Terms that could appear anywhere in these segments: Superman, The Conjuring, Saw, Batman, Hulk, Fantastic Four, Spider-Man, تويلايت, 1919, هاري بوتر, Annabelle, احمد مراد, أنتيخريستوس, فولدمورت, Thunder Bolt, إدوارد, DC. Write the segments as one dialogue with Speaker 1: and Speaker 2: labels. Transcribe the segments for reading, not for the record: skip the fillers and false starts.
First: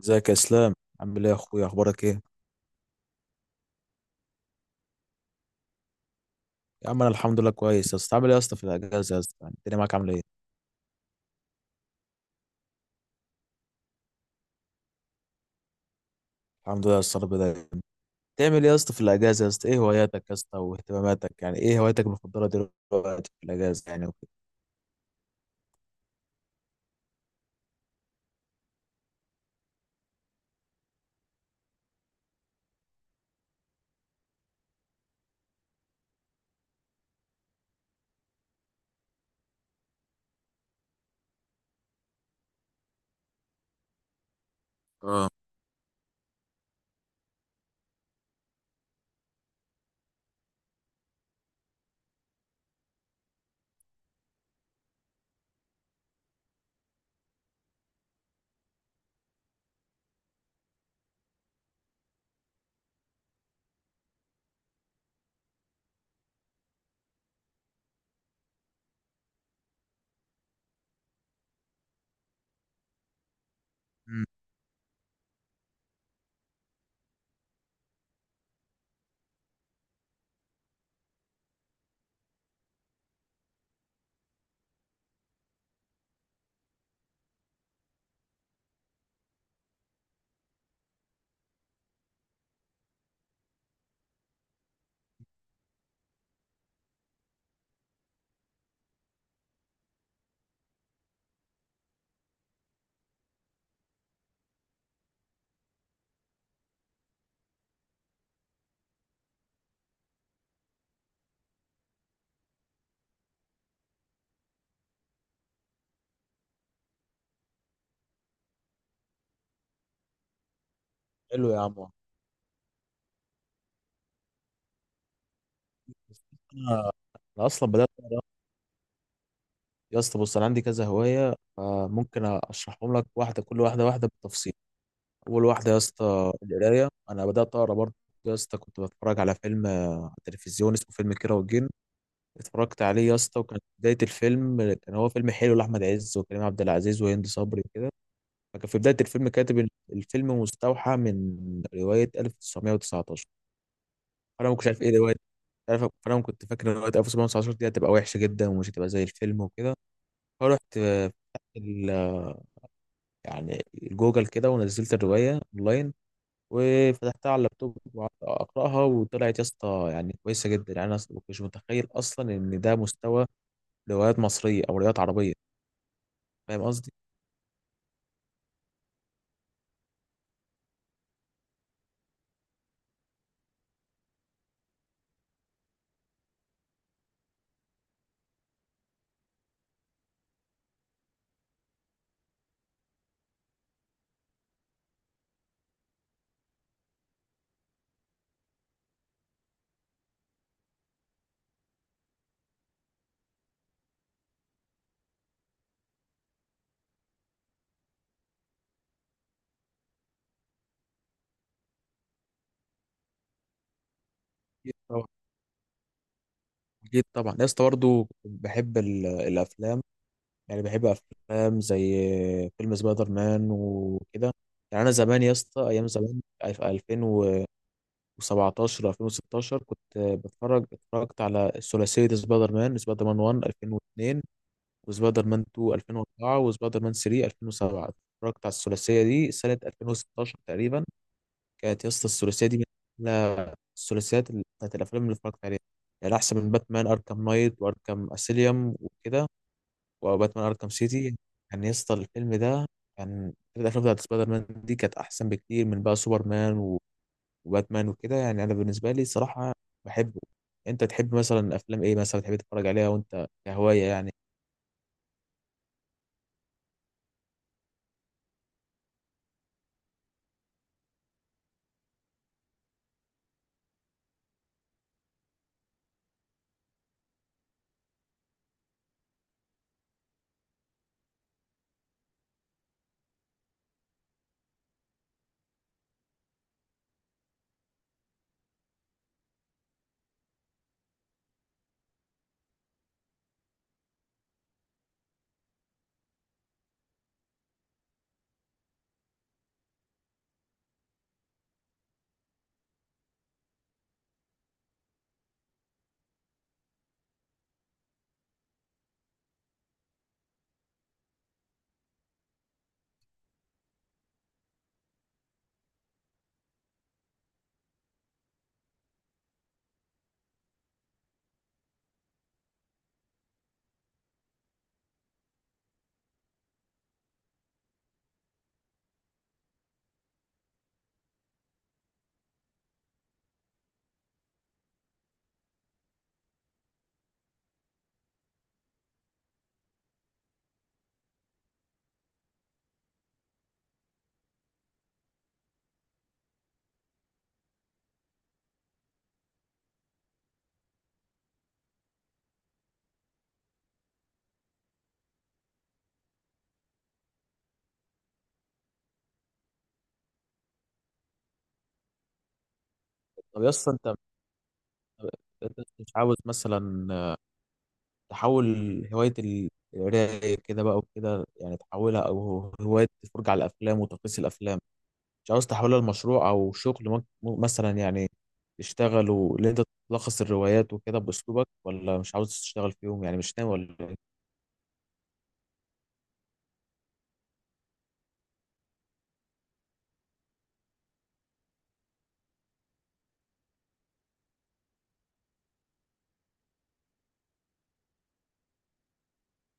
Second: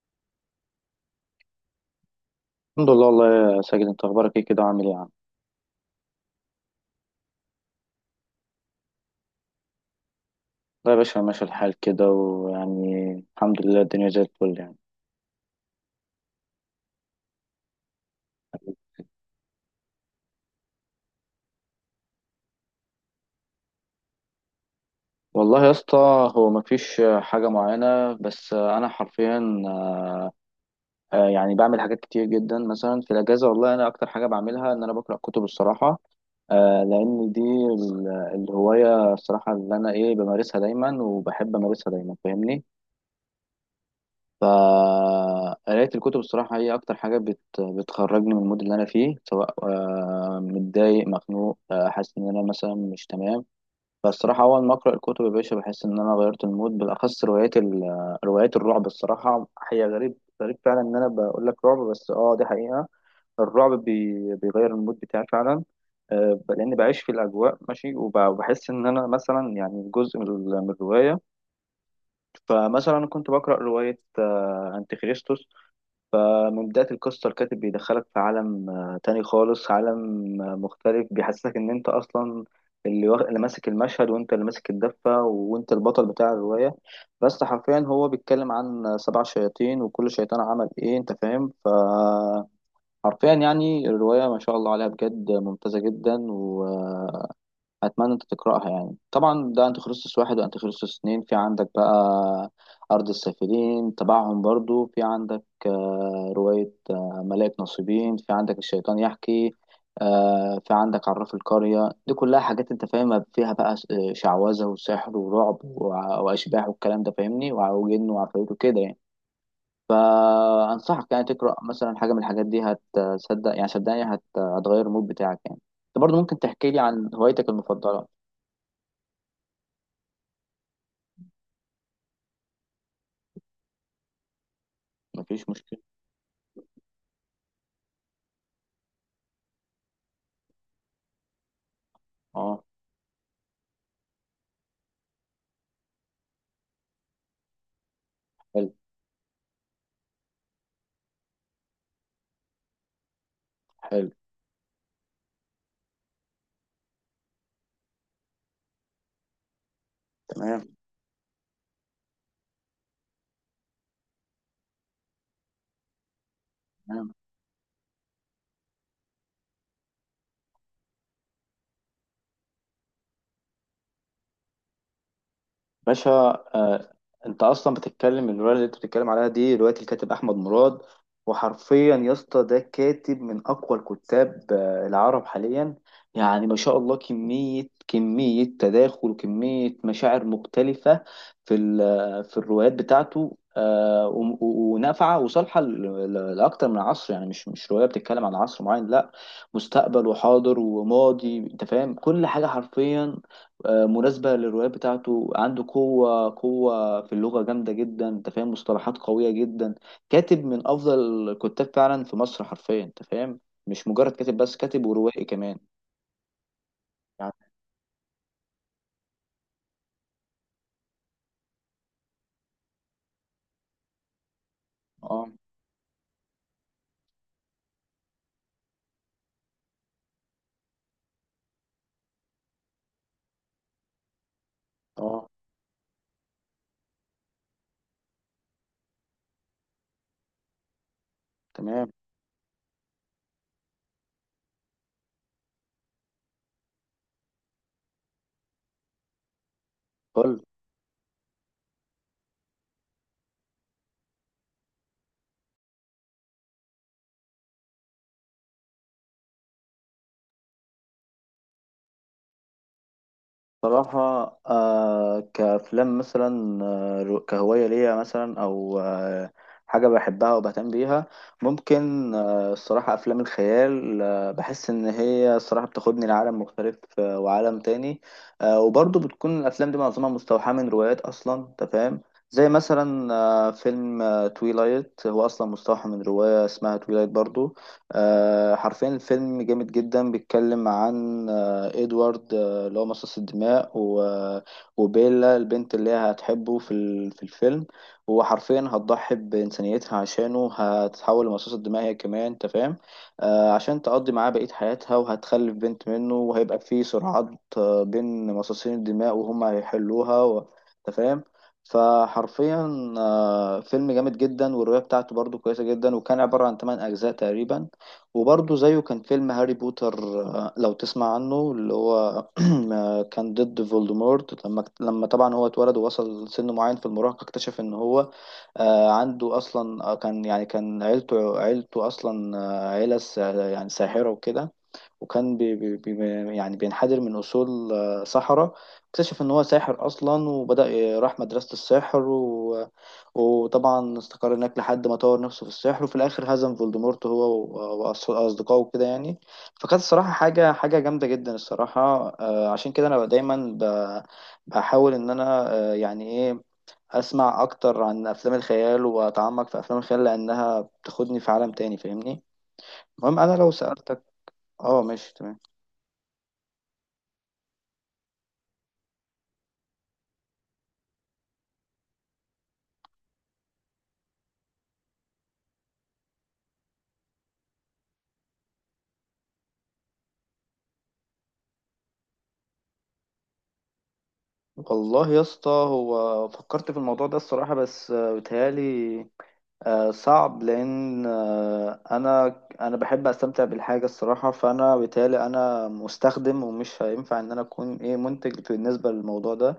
Speaker 1: ازيك يا اسلام؟ عامل ايه يا اخويا؟ اخبارك ايه؟
Speaker 2: الحمد لله، والله يا ساجد، انت اخبارك ايه كده وعامل ايه يا عم؟
Speaker 1: يا عم انا الحمد لله كويس يا اسطى. عامل ايه يا اسطى في الاجازه يا اسطى؟ يعني الدنيا معاك عامله ايه؟
Speaker 2: لا يا باشا، ماشي الحال كده ويعني الحمد لله الدنيا زي الفل يعني.
Speaker 1: الحمد لله يا اسطى، رب دايما. تعمل ايه يا اسطى في الاجازه يا اسطى؟ ايه هواياتك يا اسطى واهتماماتك؟ يعني ايه هواياتك المفضله دلوقتي في الاجازه يعني وكده؟
Speaker 2: والله يا اسطى، هو مفيش حاجة معينة، بس انا حرفيا يعني بعمل حاجات كتير جدا مثلا في الاجازة. والله انا اكتر حاجة بعملها ان انا بقرأ كتب الصراحة. لان دي الهواية الصراحة اللي انا ايه بمارسها دايما وبحب امارسها دايما فاهمني.
Speaker 1: اه.
Speaker 2: فقراية الكتب الصراحة هي أكتر حاجة بتخرجني من المود اللي أنا فيه، سواء متضايق مخنوق، حاسس إن أنا مثلا مش تمام. فالصراحة أول ما أقرأ الكتب يا باشا بحس إن أنا غيرت المود، بالأخص روايات ال... آه، روايات الرعب الصراحة. هي غريب، غريب فعلا إن أنا بقول لك رعب، بس أه دي حقيقة. الرعب بيغير المود بتاعي فعلا. لأني بعيش في الأجواء ماشي، وبحس إن أنا مثلا يعني جزء من من الرواية. فمثلا كنت بقرأ رواية
Speaker 1: مم.
Speaker 2: أنتيخريستوس. من بداية القصة الكاتب بيدخلك في عالم تاني خالص، عالم مختلف، بيحسسك إن أنت أصلا اللي ماسك المشهد، وأنت اللي ماسك الدفة، وأنت البطل بتاع الرواية. بس حرفيا هو بيتكلم عن سبع شياطين، وكل شيطان عمل إيه، أنت فاهم؟ فحرفيا يعني الرواية ما شاء الله عليها بجد ممتازة جدا، و آه، اتمنى انت تقراها. يعني طبعا ده انتيخريستوس واحد، وانتيخريستوس اتنين في عندك بقى، ارض السافلين تبعهم برضو في عندك، رواية ملاك نصيبين في عندك، الشيطان يحكي، في عندك عراف القرية. دي كلها حاجات انت فاهمها فيها بقى، شعوذة وسحر ورعب واشباح والكلام ده فاهمني، وجن وعفاريت وكده يعني. فانصحك يعني
Speaker 1: حلو
Speaker 2: تقرا
Speaker 1: يا عم.
Speaker 2: مثلا حاجة من الحاجات دي، هتصدق يعني، صدقني هتغير المود بتاعك يعني. انت برضو ممكن تحكي لي
Speaker 1: انا
Speaker 2: عن
Speaker 1: أنا
Speaker 2: هوايتك
Speaker 1: اصلا بدات
Speaker 2: المفضلة؟
Speaker 1: يا اسطى. بص انا عندي كذا هوايه فممكن اشرحهم لك كل واحده واحده بالتفصيل. اول
Speaker 2: مفيش
Speaker 1: واحده يا
Speaker 2: مشكلة.
Speaker 1: اسطى القرايه. انا بدات اقرا برضه يا اسطى. كنت بتفرج على فيلم على التلفزيون اسمه فيلم كيرة والجن.
Speaker 2: اه.
Speaker 1: اتفرجت عليه يا اسطى، وكان في بدايه الفيلم كان هو فيلم حلو لاحمد عز وكريم عبد العزيز وهند صبري وكده. فكان
Speaker 2: حلو.
Speaker 1: في بدايه الفيلم كاتب إن الفيلم مستوحى من روايه 1919.
Speaker 2: حلو.
Speaker 1: فانا ما كنتش عارف ايه روايه فانا كنت فاكر ان روايه 1919 دي هتبقى وحشه جدا ومش هتبقى زي الفيلم وكده.
Speaker 2: تمام.
Speaker 1: فرحت ال... يعني جوجل كده، ونزلت الروايه اونلاين
Speaker 2: تمام.
Speaker 1: وفتحتها على اللابتوب وقعدت اقراها، وطلعت يا اسطى يعني كويسه جدا. يعني انا ما كنتش متخيل اصلا ان ده مستوى روايات مصريه او روايات عربيه.
Speaker 2: باشا.
Speaker 1: فاهم
Speaker 2: آه،
Speaker 1: قصدي؟
Speaker 2: انت اصلا بتتكلم، الروايه اللي انت بتتكلم عليها دي روايه الكاتب احمد مراد. وحرفيا يا اسطى ده كاتب من اقوى الكتاب العرب حاليا. يعني ما شاء الله، كميه كميه تداخل وكميه مشاعر مختلفه في في الروايات بتاعته، ونافعه وصالحه لاكتر من عصر. يعني مش روايه بتتكلم عن عصر معين، لا، مستقبل وحاضر وماضي، انت فاهم كل حاجه حرفيا. مناسبة للروايات بتاعته. عنده قوة في اللغة جامدة جدا، انت فاهم، مصطلحات قوية جدا. كاتب من أفضل الكتاب فعلا في مصر حرفيا انت فاهم، مش مجرد كاتب بس،
Speaker 1: أكيد
Speaker 2: كاتب
Speaker 1: طبعا.
Speaker 2: وروائي كمان.
Speaker 1: أكيد
Speaker 2: يعني
Speaker 1: طبعا يا اسطى. برضه بحب الأفلام. يعني بحب أفلام زي فيلم سبايدر مان وكده. يعني أنا زمان
Speaker 2: اه،
Speaker 1: يا اسطى أيام زمان، في 2017 2016 كنت بتفرج اتفرجت على ثلاثية سبايدر مان، سبايدر مان 1 2002 وسبايدر
Speaker 2: اه،
Speaker 1: مان 2 2004 وسبايدر مان 3 2007. اتفرجت على الثلاثية دي سنة 2016 تقريبا. كانت يا
Speaker 2: تمام،
Speaker 1: اسطى الثلاثيه دي من أحلى الثلاثيات بتاعت الافلام اللي اتفرجت عليها. يعني احسن من باتمان اركام نايت واركام اسيليوم وكده،
Speaker 2: قول.
Speaker 1: وباتمان اركام سيتي. يعني يا اسطى الفيلم ده، كان الافلام بتاعت سبايدر مان دي كانت احسن بكتير من بقى سوبرمان وباتمان وكده. يعني انا بالنسبه لي صراحه بحبه. انت تحب مثلا افلام ايه مثلا تحب تتفرج عليها وانت كهوايه
Speaker 2: صراحة
Speaker 1: يعني؟
Speaker 2: كأفلام مثلا، كهواية ليا مثلا، أو حاجة بحبها وبهتم بيها. ممكن الصراحة أفلام الخيال، بحس إن هي الصراحة بتاخدني لعالم مختلف، وعالم تاني. وبرضه بتكون الأفلام دي معظمها مستوحاة من روايات أصلا، أنت فاهم. زي مثلا فيلم تويلايت، هو أصلا مستوحى من رواية اسمها تويلايت برضو. حرفيا الفيلم جامد جدا، بيتكلم عن إدوارد اللي هو مصاص الدماء وبيلا البنت اللي هي هتحبه في في الفيلم. هو حرفيا هتضحي بإنسانيتها عشانه، هتتحول لمصاص الدماء هي كمان، انت فاهم، عشان تقضي معاه بقية حياتها، وهتخلف بنت منه، وهيبقى في صراعات بين مصاصين الدماء، وهم هيحلوها انت فاهم. فحرفيا فيلم جامد جدا، والرواية بتاعته برضو كويسة جدا، وكان عبارة عن 8 أجزاء تقريبا. وبرضه زيه كان فيلم هاري بوتر، لو تسمع عنه، اللي هو كان ضد فولدمورت. لما طبعا هو اتولد ووصل سن معين في المراهقة، اكتشف ان هو عنده اصلا، كان عيلته اصلا عيلة يعني ساحرة وكده. وكان بي بي بي يعني بينحدر من اصول سحرة. اكتشف ان هو ساحر اصلا، وبدأ راح مدرسة السحر، وطبعا استقر هناك لحد ما طور نفسه في السحر، وفي الآخر هزم فولدمورت هو وأصدقائه كده يعني. فكانت الصراحة حاجة جامدة جدا الصراحة. عشان كده أنا دايما بحاول إن أنا يعني إيه، أسمع أكتر عن أفلام الخيال، وأتعمق في أفلام الخيال لأنها بتاخدني في عالم تاني فاهمني. المهم أنا
Speaker 1: طب يا
Speaker 2: لو
Speaker 1: اسطى انت
Speaker 2: سألتك. اه، ماشي، تمام.
Speaker 1: أنت مش عاوز مثلا تحول هواية القراية كده بقى وكده، يعني تحولها، أو هواية الفرجة على الأفلام وتقييس الأفلام، مش عاوز تحولها لمشروع أو شغل ممكن مثلا يعني تشتغل؟ واللي أنت تلخص الروايات وكده بأسلوبك، ولا مش عاوز تشتغل فيهم يعني مش ناوي ولا إيه؟
Speaker 2: والله يا اسطى، هو فكرت في الموضوع ده الصراحة، بس بيتهيألي صعب، لان انا بحب استمتع بالحاجه الصراحه، فانا بالتالي انا مستخدم، ومش هينفع ان انا اكون ايه منتج بالنسبه للموضوع ده.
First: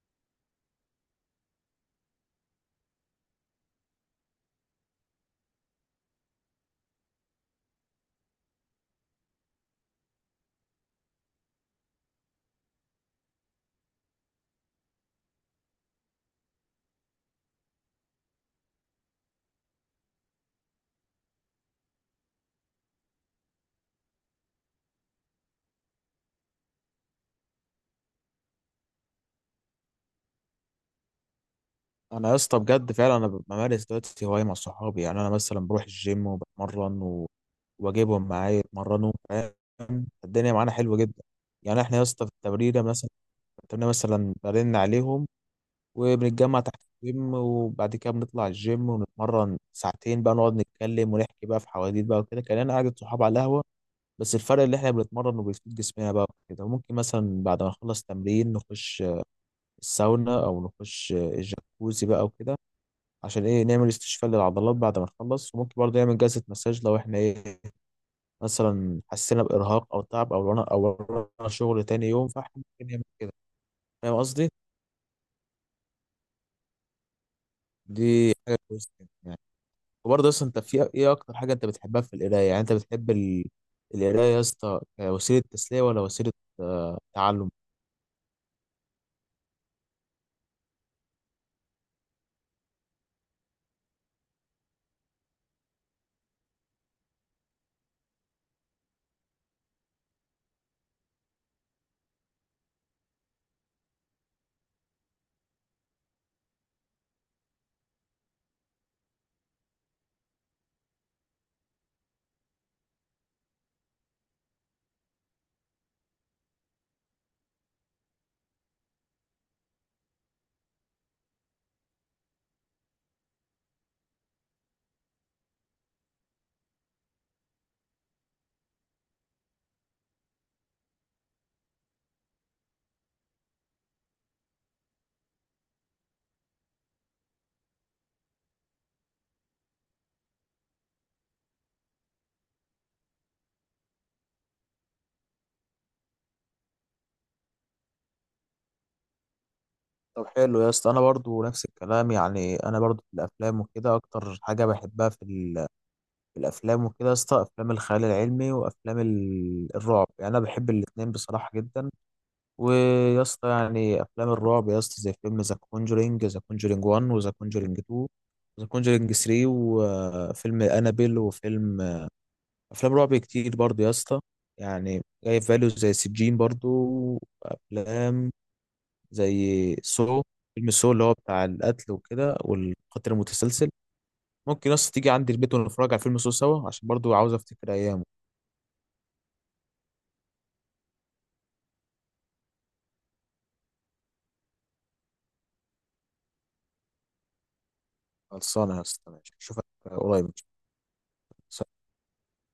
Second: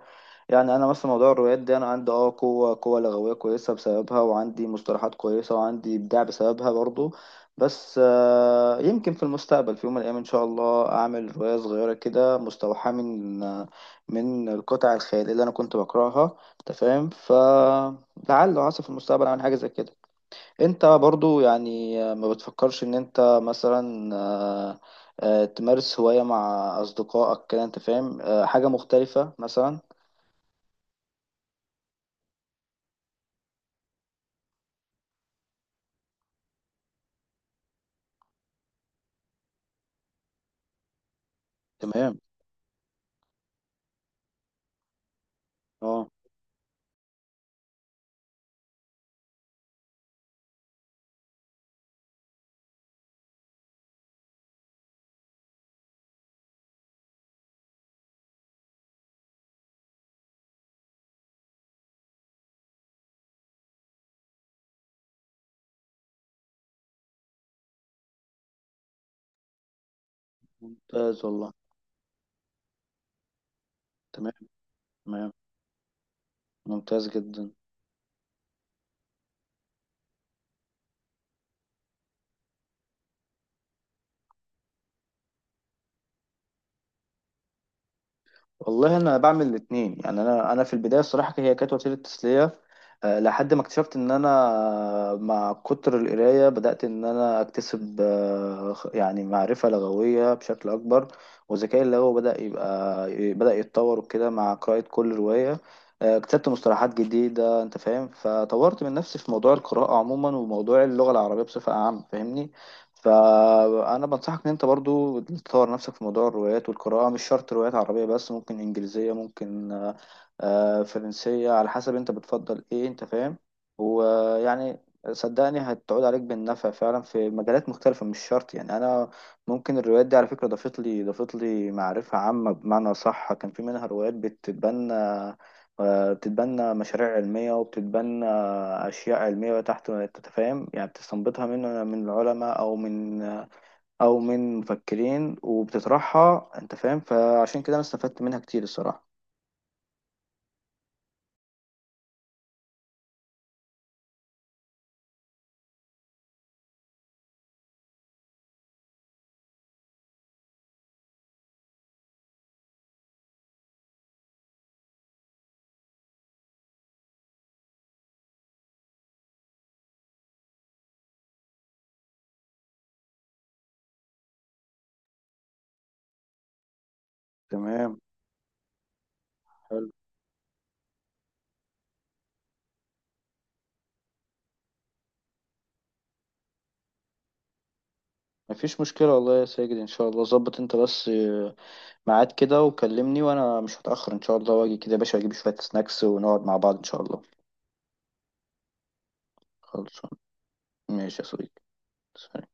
Speaker 2: يعني انا مثلا موضوع الروايات ده، انا عندي قوه لغويه كويسه بسببها، وعندي مصطلحات كويسه، وعندي ابداع بسببها برضو. بس يمكن في المستقبل في يوم من الايام ان شاء الله اعمل روايه صغيره كده مستوحاه من من القطع الخياليه اللي انا كنت بقراها، انت فاهم، فلعل وعسى في المستقبل اعمل حاجه زي كده. انت برضو يعني ما بتفكرش ان انت مثلا تمارس هواية مع اصدقائك كده انت فاهم، حاجة مختلفة مثلا؟
Speaker 1: أنا يا اسطى بجد فعلا أنا بمارس دلوقتي هواية مع صحابي. يعني أنا مثلا بروح الجيم وبتمرن واجيبهم معايا يتمرنوا، فاهم؟ الدنيا معانا حلوه جدا. يعني احنا يا
Speaker 2: تمام.
Speaker 1: اسطى في التمرينه مثلا، برن عليهم
Speaker 2: اه.
Speaker 1: وبنتجمع تحت الجيم، وبعد كده بنطلع الجيم ونتمرن ساعتين بقى، نقعد نتكلم ونحكي بقى في حواديت بقى وكده كأننا قعدة صحاب على القهوة. بس الفرق اللي احنا بنتمرن وبنفيد جسمنا بقى وكده. ممكن مثلا بعد ما نخلص تمرين نخش الساونا او نخش الجاكوزي بقى وكده، عشان ايه؟ نعمل استشفاء للعضلات بعد ما نخلص. وممكن برضه نعمل جلسة مساج لو احنا ايه، مثلا حسينا بإرهاق او تعب او
Speaker 2: ممتاز
Speaker 1: ورانا
Speaker 2: والله.
Speaker 1: شغل تاني يوم، فاحنا ممكن نعمل كده. فاهم
Speaker 2: تمام.
Speaker 1: قصدي؟
Speaker 2: تمام. ممتاز جدا.
Speaker 1: دي حاجة كويسة. وبرضه اصلا انت في ايه اكتر حاجه انت بتحبها في القرايه؟ يعني انت بتحب القرايه يا اسطى كوسيله تسليه، ولا وسيله تعلم؟
Speaker 2: والله انا بعمل الاثنين. يعني انا في البدايه الصراحه هي كانت وسيله تسليه، لحد ما اكتشفت ان انا مع كتر القرايه بدات ان انا اكتسب يعني معرفه لغويه بشكل اكبر، وذكائي اللغوي بدا يتطور وكده. مع قراءه كل روايه اكتسبت مصطلحات جديده، انت فاهم، فطورت من نفسي في موضوع القراءه عموما، وموضوع اللغه العربيه بصفه عامه، فاهمني. فانا بنصحك ان انت برضو تطور نفسك في موضوع الروايات والقراءه، مش شرط روايات عربيه بس، ممكن انجليزيه، ممكن فرنسيه، على حسب انت بتفضل ايه، انت فاهم. ويعني صدقني هتعود عليك بالنفع فعلا في مجالات مختلفه، مش شرط يعني انا ممكن. الروايات دي على فكره ضافت لي معرفه عامه، بمعنى صح كان في منها روايات بتتبنى مشاريع علميه، وبتتبنى اشياء علميه تحت انت فاهم، يعني بتستنبطها من العلماء، او من، او من مفكرين، وبتطرحها انت فاهم، فعشان كده انا استفدت منها كتير الصراحه.
Speaker 1: طب حلو يا اسطى. انا برضه نفس الكلام. يعني انا برضه في الافلام وكده، اكتر حاجه بحبها في الافلام وكده يا اسطى افلام الخيال العلمي وافلام الرعب. يعني انا بحب الاتنين بصراحه جدا. ويا اسطى يعني افلام الرعب يا اسطى، زي فيلم ذا كونجرينج 1 وذا كونجرينج 2 ذا كونجرينج 3 وفيلم انابيل، افلام رعب كتير برضو يا اسطى. يعني جاي في فاليو زي سجين برضو،
Speaker 2: تمام.
Speaker 1: افلام زي
Speaker 2: حلو.
Speaker 1: سو، فيلم سو اللي هو بتاع القتل وكده والقتل المتسلسل. ممكن يا اسطى تيجي عندي البيت ونتفرج على فيلم سو سوا، عشان برضو عاوز افتكر ايامه.
Speaker 2: مفيش مشكله والله يا ساجد، ان شاء الله ظبط انت بس ميعاد كده وكلمني، وانا مش هتاخر ان شاء الله، واجي كده يا باشا، اجيب شويه سناكس، ونقعد مع بعض ان شاء الله.
Speaker 1: خلصانه يا اسطى. ماشي، اشوفك
Speaker 2: خلصان.
Speaker 1: قريب.
Speaker 2: ماشي يا صديقي. سلام.